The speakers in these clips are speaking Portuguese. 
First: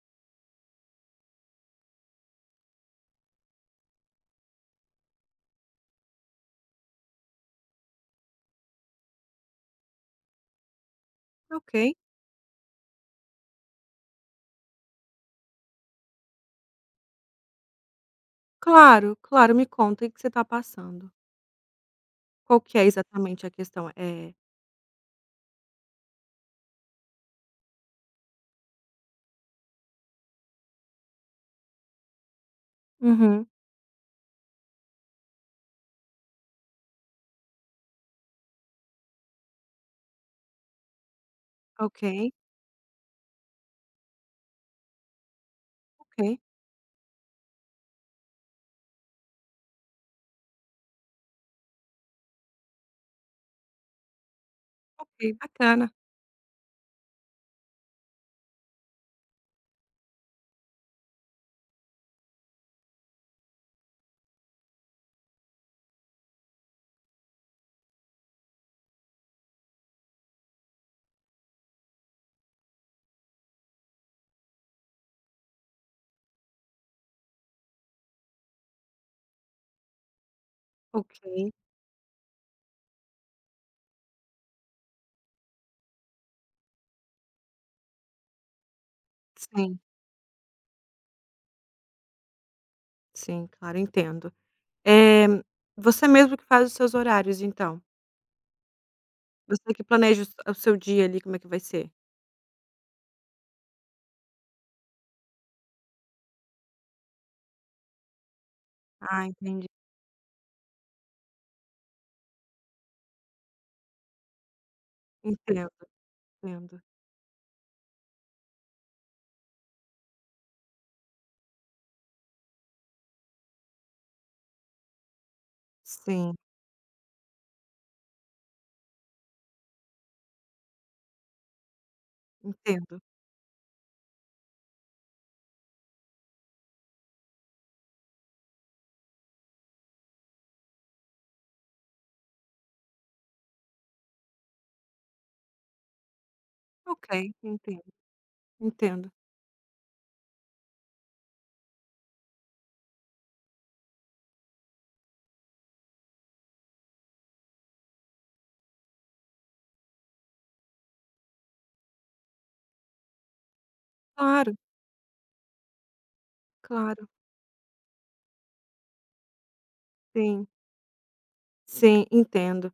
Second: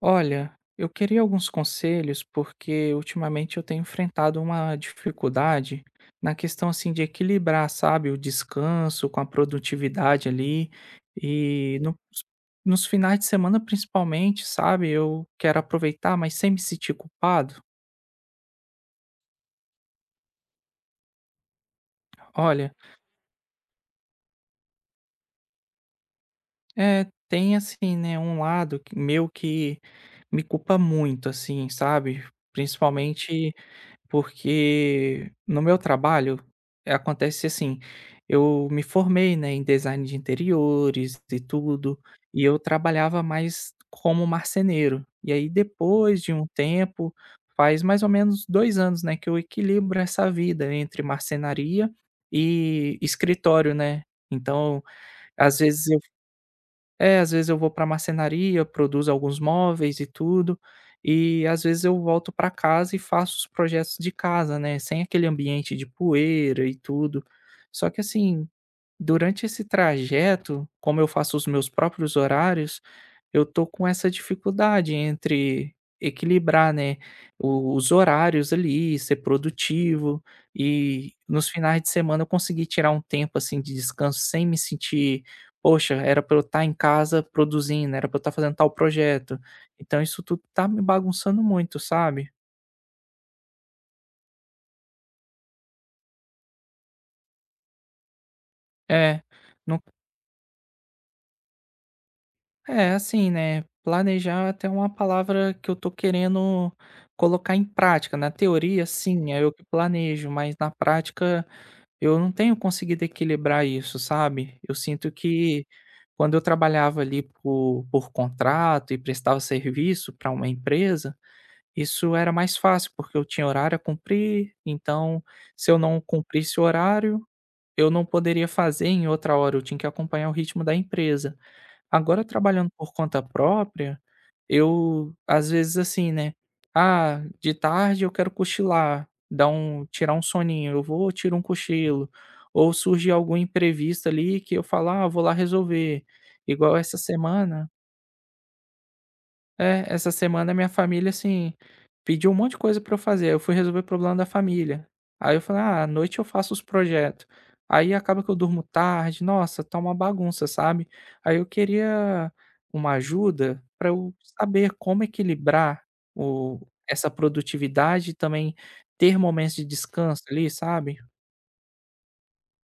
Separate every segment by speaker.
Speaker 1: Olha, eu queria alguns conselhos porque ultimamente eu tenho enfrentado uma dificuldade na questão, assim, de equilibrar, sabe, o descanso com a produtividade ali e
Speaker 2: Ok.
Speaker 1: nos finais de semana, principalmente, sabe? Eu quero aproveitar, mas sem me sentir culpado.
Speaker 2: Claro, claro, me conta o que você está passando. Qual
Speaker 1: Olha,
Speaker 2: que é exatamente a questão?
Speaker 1: tem assim, né, um lado meu que me culpa muito, assim, sabe?
Speaker 2: Uhum,
Speaker 1: Principalmente porque no meu trabalho, acontece assim: eu me formei, né, em design de interiores e tudo,
Speaker 2: ok,
Speaker 1: e eu trabalhava mais como marceneiro. E aí, depois de
Speaker 2: ok,
Speaker 1: um tempo, faz mais ou menos 2 anos, né, que eu equilibro essa vida entre marcenaria e escritório, né. Então,
Speaker 2: ok,
Speaker 1: às vezes
Speaker 2: bacana.
Speaker 1: é, às vezes eu vou pra marcenaria, produzo alguns móveis e tudo, e às vezes eu volto para casa e faço os projetos de casa, né, sem aquele ambiente de poeira e tudo. Só que, assim, durante esse trajeto, como eu faço os meus próprios horários, eu tô com essa dificuldade entre equilibrar, né, o os horários ali, ser produtivo,
Speaker 2: Ok,
Speaker 1: e nos finais de semana eu conseguir tirar um tempo, assim, de descanso sem me sentir: "Poxa, era para eu estar em casa produzindo, era para eu estar fazendo tal projeto".
Speaker 2: sim,
Speaker 1: Então isso tudo tá me bagunçando muito, sabe?
Speaker 2: sim, claro, entendo. Eh, você mesmo que faz os seus horários, então?
Speaker 1: É,
Speaker 2: Você que
Speaker 1: não.
Speaker 2: planeja o seu dia ali, como é que vai ser?
Speaker 1: É, assim, né, planejar é até uma palavra que eu tô querendo colocar em prática. Na teoria,
Speaker 2: Ah,
Speaker 1: sim, é eu que
Speaker 2: entendi.
Speaker 1: planejo, mas na prática eu não tenho conseguido equilibrar isso, sabe? Eu sinto que
Speaker 2: Entendo,
Speaker 1: quando eu
Speaker 2: entendo.
Speaker 1: trabalhava ali por contrato e prestava serviço para uma empresa, isso era mais fácil, porque eu tinha horário a cumprir. Então, se eu não
Speaker 2: Sim,
Speaker 1: cumprisse o horário, eu não poderia fazer em outra hora, eu tinha que acompanhar o ritmo da empresa. Agora, trabalhando por
Speaker 2: entendo.
Speaker 1: conta própria, eu às vezes, assim, né, ah, de tarde eu quero cochilar, dar um tirar um soninho, eu vou, tiro um cochilo, ou surge algum imprevisto ali que eu falo: "Ah, eu vou lá resolver". Igual essa
Speaker 2: Ok,
Speaker 1: semana
Speaker 2: entendo, entendo.
Speaker 1: é, essa semana minha família, assim, pediu um monte de coisa pra eu fazer, eu fui resolver o problema da família. Aí eu falei: "Ah, à noite eu faço os projetos". Aí acaba que eu durmo tarde, nossa, tá uma bagunça, sabe. Aí eu queria uma ajuda pra eu
Speaker 2: Claro,
Speaker 1: saber como equilibrar o
Speaker 2: claro,
Speaker 1: essa produtividade e também ter momentos de descanso
Speaker 2: sim,
Speaker 1: ali, sabe.
Speaker 2: sim, entendo.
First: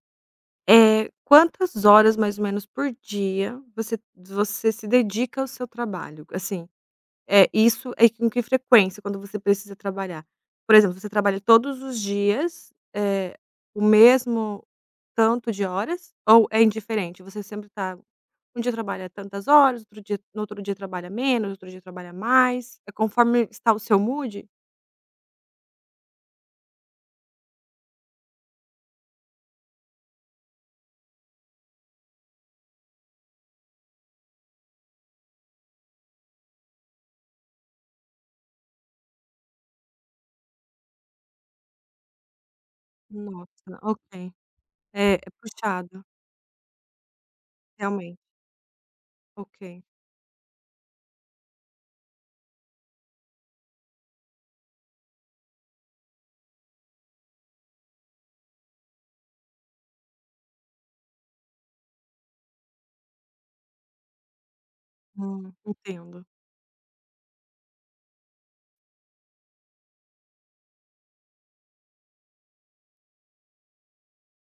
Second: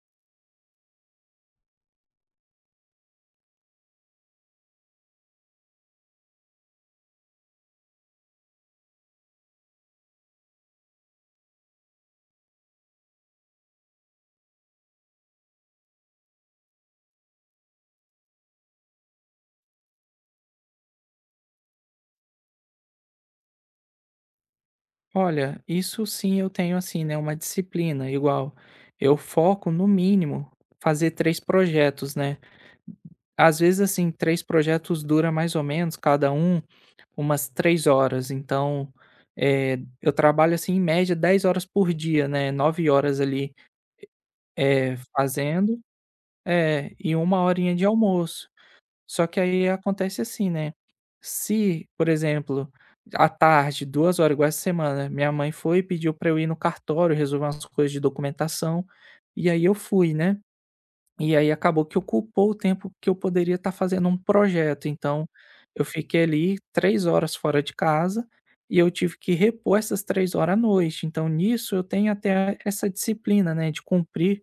Speaker 2: Quantas horas mais ou menos por dia você se dedica ao seu trabalho? Assim, isso é com que frequência quando você precisa trabalhar? Por exemplo, você trabalha todos os dias, o mesmo tanto de horas ou é indiferente? Você sempre tá um dia trabalha tantas horas, outro dia no outro dia trabalha menos, outro dia trabalha mais, é conforme está o seu mood?
Speaker 1: Olha, isso sim eu tenho, assim, né, uma disciplina. Igual, eu foco no mínimo fazer 3 projetos, né. Às vezes, assim, 3 projetos dura mais ou menos, cada um, umas 3 horas. Então, eh, eu trabalho, assim, em média 10 horas por dia, né, 9 horas ali,
Speaker 2: Nossa, ok.
Speaker 1: eh,
Speaker 2: É, é
Speaker 1: fazendo
Speaker 2: puxado,
Speaker 1: e uma horinha de
Speaker 2: realmente.
Speaker 1: almoço. Só que aí
Speaker 2: Ok.
Speaker 1: acontece assim, né, se, por exemplo, à tarde, 2 horas, igual essa semana, minha mãe foi e pediu para eu ir no cartório resolver umas coisas de documentação, e aí eu fui, né. E aí acabou que ocupou o tempo que eu poderia estar fazendo um projeto. Então eu fiquei
Speaker 2: Entendo,
Speaker 1: ali 3 horas fora de casa e eu tive que repor essas 3 horas à noite. Então nisso eu tenho até essa disciplina, né, de cumprir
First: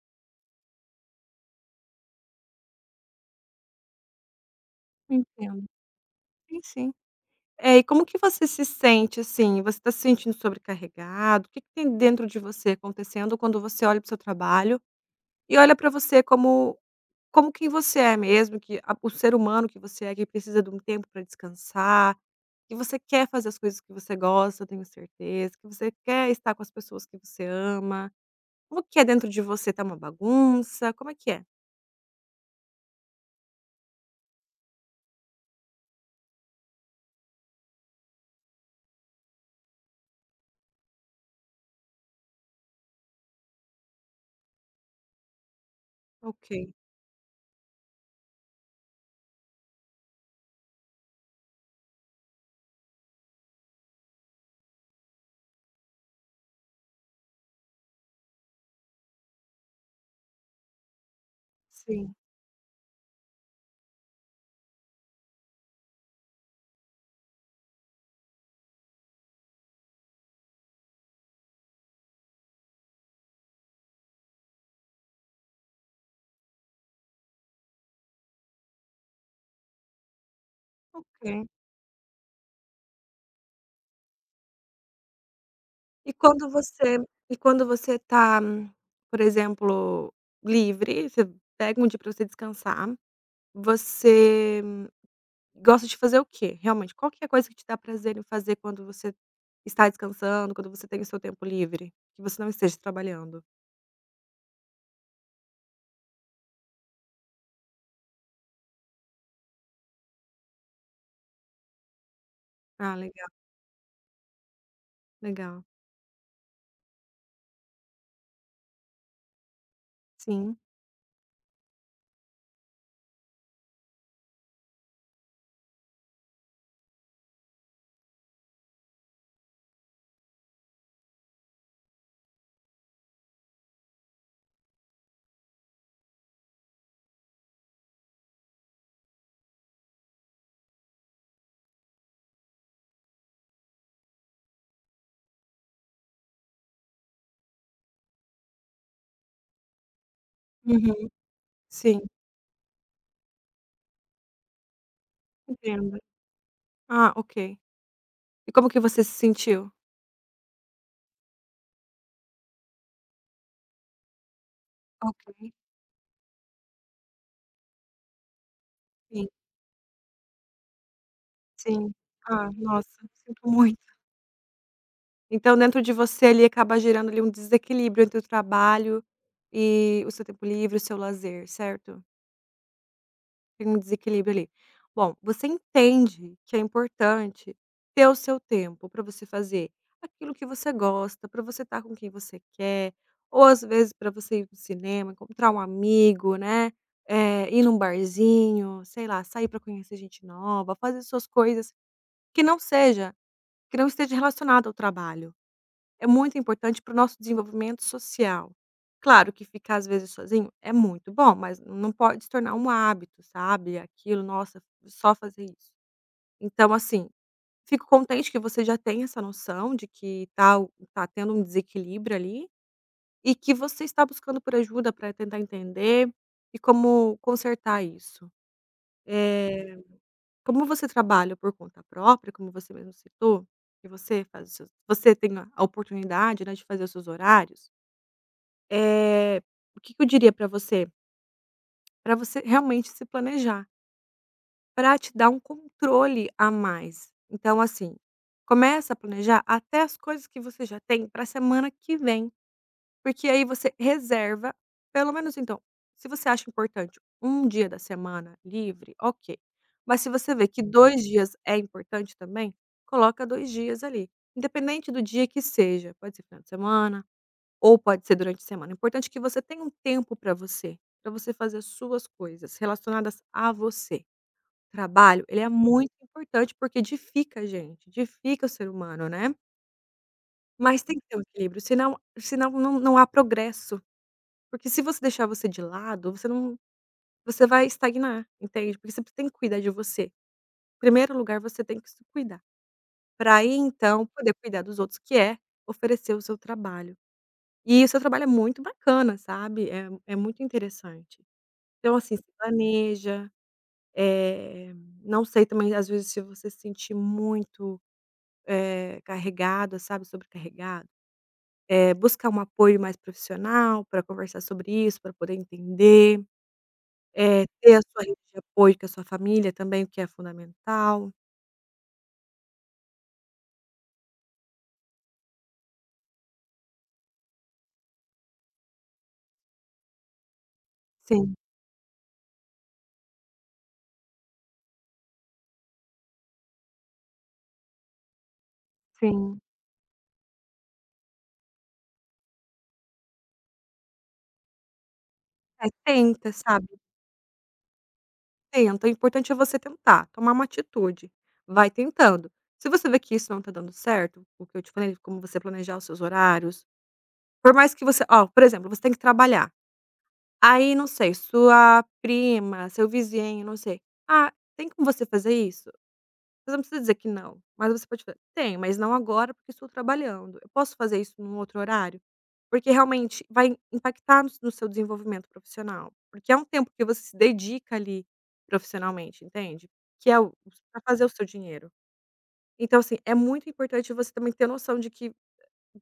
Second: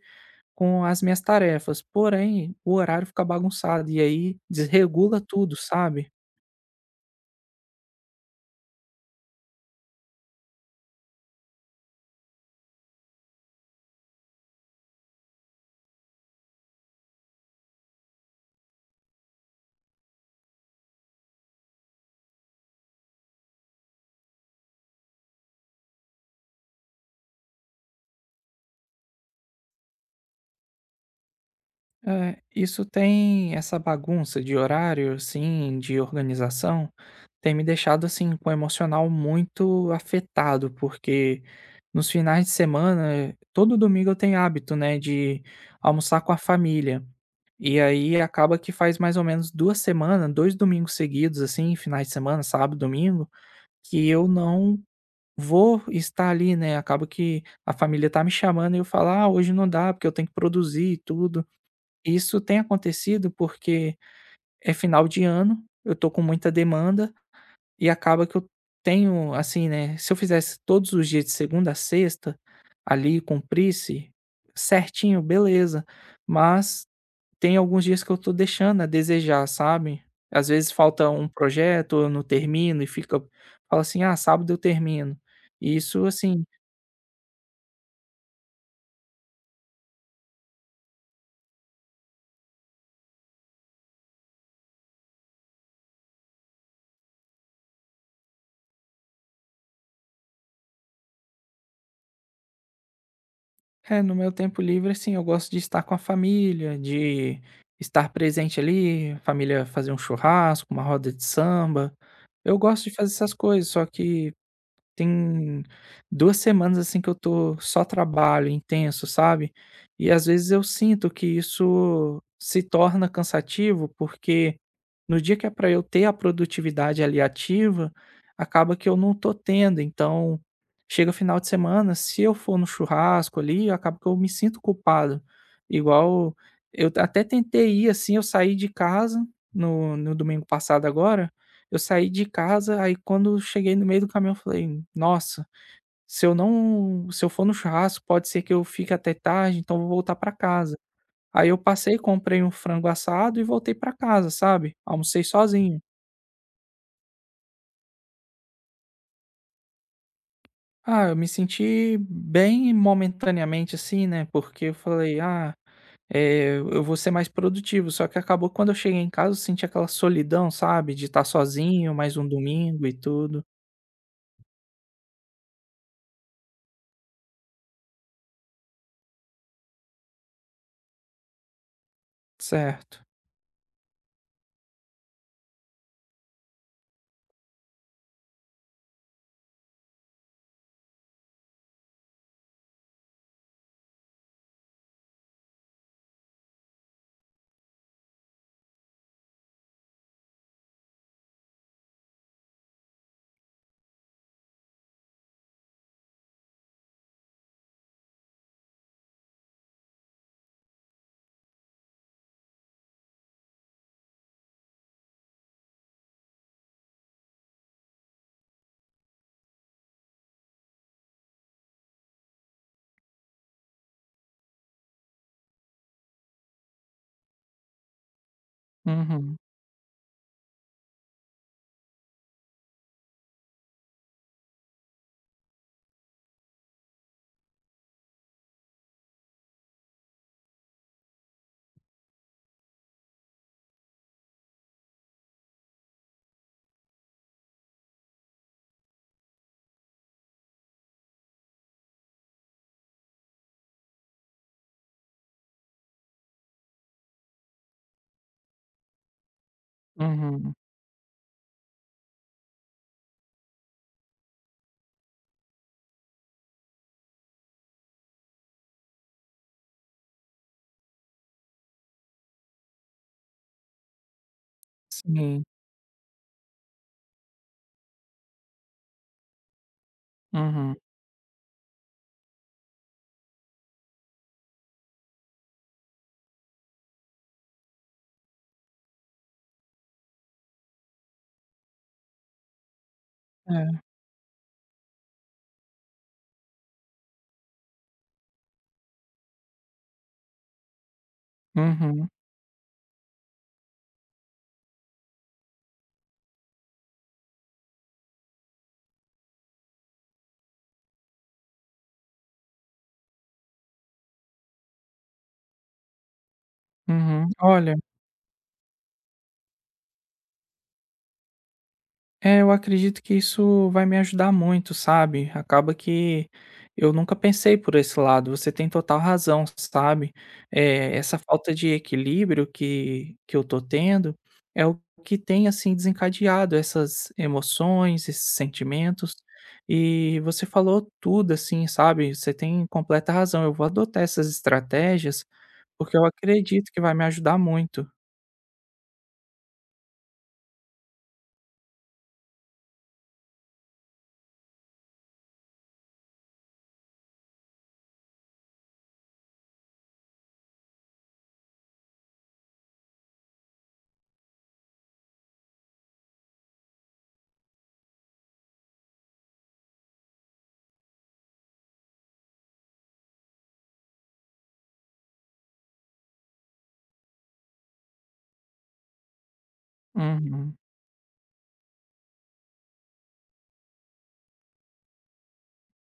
Speaker 1: com as minhas tarefas, porém o horário fica bagunçado e aí desregula tudo,
Speaker 2: entendo.
Speaker 1: sabe?
Speaker 2: Sim, sim. É, e como que você se sente, assim? Você está se sentindo sobrecarregado? O que que tem dentro de você acontecendo quando você olha para o seu trabalho e olha para você como quem você é mesmo, que a o ser humano que você é, que precisa de um tempo para descansar, que você quer fazer as coisas que você gosta, eu tenho certeza, que você quer estar com as pessoas que você ama. Como que é dentro de você? Tá uma bagunça? Como é que é?
Speaker 1: É, isso, tem essa bagunça de horário, assim, de organização, tem me deixado assim com o emocional muito afetado, porque nos finais de semana, eh, todo domingo eu tenho hábito, né, de almoçar com a
Speaker 2: Ok,
Speaker 1: família. E aí acaba que faz mais ou menos 2 semanas, dois domingos seguidos, assim, finais de semana, sábado, domingo, que eu não vou estar ali, né? Acaba que a família tá me chamando e eu falo: "Ah, hoje não dá, porque eu tenho que produzir e tudo".
Speaker 2: sim,
Speaker 1: Isso tem acontecido porque é final de ano, eu tô com muita demanda, e acaba que eu tenho, assim, né, se eu fizesse todos os dias de segunda a sexta, ali, cumprisse certinho, beleza, mas tem alguns dias que eu tô deixando a desejar, sabe. Às vezes falta um
Speaker 2: ok.
Speaker 1: projeto, eu não termino e fica, fala assim: "Ah, sábado eu termino". E isso,
Speaker 2: E
Speaker 1: assim...
Speaker 2: quando você e quando você tá, por exemplo, livre, você pega um dia pra você descansar, você gosta de fazer o quê? Realmente, qual que é a coisa que te dá prazer em fazer quando você está descansando, quando você tem o seu tempo livre, que você não esteja trabalhando?
Speaker 1: É, no meu tempo livre, assim, eu gosto de estar com a família, de estar presente ali, a família fazer um churrasco, uma roda de samba. Eu gosto
Speaker 2: Ah,
Speaker 1: de fazer
Speaker 2: legal,
Speaker 1: essas coisas, só que
Speaker 2: legal.
Speaker 1: tem 2 semanas, assim, que eu tô só trabalho intenso, sabe. E às vezes
Speaker 2: Sim.
Speaker 1: eu sinto que isso se torna cansativo, porque no dia que é para eu ter a produtividade ali ativa, acaba que eu não tô tendo. Então, chega final de semana, se eu for no churrasco ali, acaba que eu me sinto culpado. Igual, eu até tentei ir, assim, eu saí de casa, no domingo passado agora eu saí de casa, aí quando cheguei no meio do caminho eu falei: "Nossa, se eu for no churrasco, pode ser que eu fique até tarde, então vou voltar pra casa".
Speaker 2: Uhum.
Speaker 1: Aí eu passei,
Speaker 2: Sim,
Speaker 1: comprei um frango assado e voltei pra casa, sabe. Almocei sozinho.
Speaker 2: entendo. Ah, ok. E como que você se sentiu?
Speaker 1: Ah, eu me senti bem momentaneamente, assim, né, porque eu falei:
Speaker 2: Ok,
Speaker 1: "Ah, eu vou ser mais produtivo". Só que acabou que quando eu cheguei em
Speaker 2: sim,
Speaker 1: casa eu senti aquela solidão, sabe, de estar
Speaker 2: sim.
Speaker 1: sozinho, mais um
Speaker 2: Ah,
Speaker 1: domingo
Speaker 2: nossa,
Speaker 1: e
Speaker 2: sinto
Speaker 1: tudo.
Speaker 2: muito. Então dentro de você ali acaba gerando ali um desequilíbrio entre o trabalho e o seu tempo livre, o seu lazer, certo?
Speaker 1: Certo.
Speaker 2: Tem um desequilíbrio ali. Bom, você entende que é importante ter o seu tempo para você fazer aquilo que você gosta, para você estar com quem você quer, ou às vezes para você ir no cinema, encontrar um amigo, né? Ir num barzinho, sei lá, sair para conhecer gente nova, fazer suas coisas que não seja que não esteja relacionado ao trabalho. É muito importante para o nosso desenvolvimento social. Claro que ficar às vezes sozinho é muito bom, mas não pode se tornar um hábito, sabe? Aquilo, nossa, só fazer isso. Então, assim, fico contente que você já tem essa noção de que tá tendo um desequilíbrio ali e que você está buscando por ajuda para tentar entender e como consertar isso.
Speaker 1: Uhum,
Speaker 2: Eh, como você trabalha por conta própria, como você mesmo citou, que você faz os seus, você tem a oportunidade, né, de fazer os seus horários. Eh, o que que eu diria para você? Para você realmente se planejar, para te dar um controle a mais. Então, assim, começa a planejar até as coisas que você já tem para a semana que vem, porque aí você reserva, pelo menos então, se você acha importante um dia da semana livre, ok. Mas se você vê
Speaker 1: uhum.
Speaker 2: que 2 dias é importante também, coloca 2 dias ali, independente do dia que seja, pode ser final de semana ou pode ser durante a semana. O importante é que você tenha um tempo para você fazer as suas coisas relacionadas a você. Trabalho, ele
Speaker 1: Sim,
Speaker 2: é muito importante porque edifica a gente, edifica o ser humano, né.
Speaker 1: uhum.
Speaker 2: Mas tem que ter um equilíbrio, senão, não há progresso. Porque se você deixar você de lado, você não você vai estagnar, entende. Porque você tem que cuidar de você. Em primeiro lugar, você tem que se cuidar, para aí
Speaker 1: É,
Speaker 2: então poder cuidar dos outros, que é oferecer o seu trabalho. E o seu trabalho é muito bacana, sabe, é muito interessante. Então,
Speaker 1: uhum,
Speaker 2: assim, se planeja, eh, não sei também, às vezes, se você se sentir muito, carregada, sabe, sobrecarregado, buscar um apoio mais profissional para conversar sobre isso, para poder entender,
Speaker 1: uhum. Olha,
Speaker 2: ter a sua rede de apoio, que é a sua família também, o que é fundamental.
Speaker 1: eu acredito que isso vai me ajudar muito, sabe? Acaba que eu nunca pensei por esse lado. Você tem total razão, sabe? É, essa
Speaker 2: Sim,
Speaker 1: falta de equilíbrio que eu tô tendo é o que tem, assim, desencadeado essas emoções, esses sentimentos.
Speaker 2: sim.
Speaker 1: E você falou tudo, assim, sabe? Você tem completa razão. Eu vou adotar essas estratégias
Speaker 2: É,
Speaker 1: porque eu
Speaker 2: tenta, sabe,
Speaker 1: acredito que vai me ajudar muito.
Speaker 2: tenta, o importante é você tentar, tomar uma atitude, vai tentando. Se você vê que isso não está dando certo, o que eu te falei, como você planejar os seus horários. Por mais que você ó, por exemplo, você tem que trabalhar, aí não sei, sua prima, seu vizinho, não sei: "Ah, tem como você fazer isso?" Você não precisa dizer que não, mas você pode falar: tem, mas não agora porque estou trabalhando. Eu posso fazer isso num outro horário?" Porque realmente vai impactar no seu desenvolvimento profissional, porque é um tempo que você se dedica ali profissionalmente, entende? Que é
Speaker 1: Uhum.
Speaker 2: para fazer o seu dinheiro. Então assim, é muito importante você também ter noção de que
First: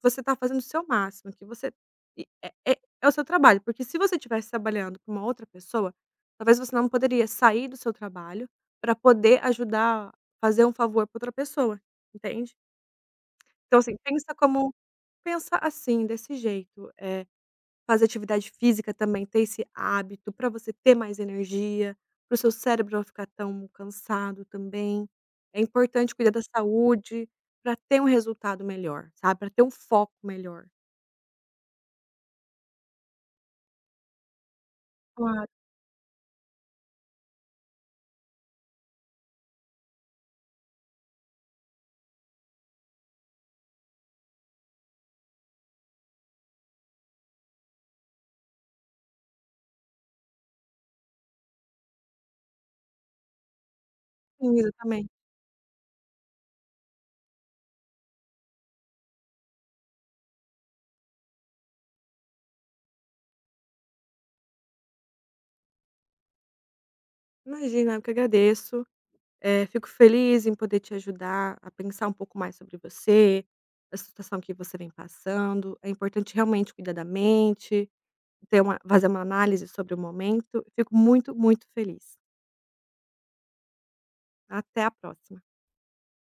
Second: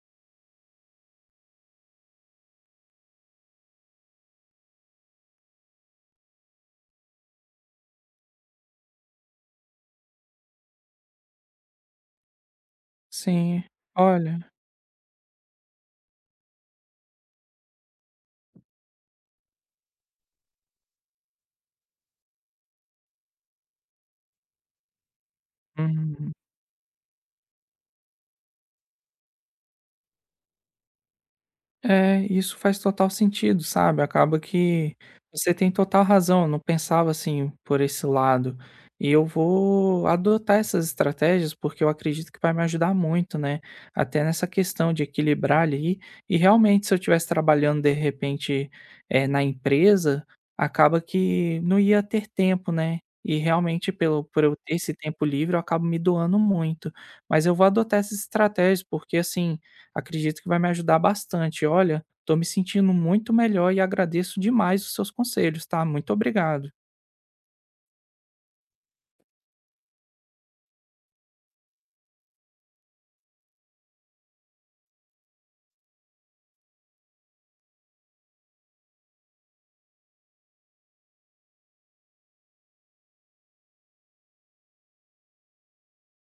Speaker 2: você está fazendo o seu máximo, que você e é o seu trabalho, porque se você estivesse trabalhando para uma outra pessoa, talvez você não poderia sair do seu trabalho para poder ajudar, fazer um favor para outra pessoa, entende?
Speaker 1: Sim,
Speaker 2: Então, assim,
Speaker 1: olha,
Speaker 2: pensa assim, desse jeito. Fazer atividade física também, ter esse hábito para você ter mais energia, para o seu cérebro não ficar tão cansado também. É importante cuidar
Speaker 1: uhum.
Speaker 2: da saúde para ter um resultado melhor, sabe. Para ter um foco melhor.
Speaker 1: É, isso faz total sentido, sabe? Acaba que você
Speaker 2: Claro.
Speaker 1: tem total razão, eu não pensava assim por esse lado. E eu vou adotar essas estratégias porque eu acredito que vai me ajudar muito, né? Até nessa questão de equilibrar ali. E realmente, se eu estivesse trabalhando, de repente, eh, na empresa, acaba que não ia ter tempo, né? E realmente, por eu
Speaker 2: Sim,
Speaker 1: ter esse
Speaker 2: exatamente.
Speaker 1: tempo livre, eu acabo me doando muito. Mas eu vou adotar essas estratégias, porque assim, acredito que vai me ajudar bastante. Olha, estou me sentindo muito melhor e agradeço demais os seus conselhos, tá? Muito obrigado.
Speaker 2: Imagina, eu que agradeço. Fico feliz em poder te ajudar a pensar um pouco mais sobre você, a situação que você vem passando. É importante realmente cuidar da mente, ter uma fazer uma análise sobre o momento. Fico muito, muito feliz. Até a próxima.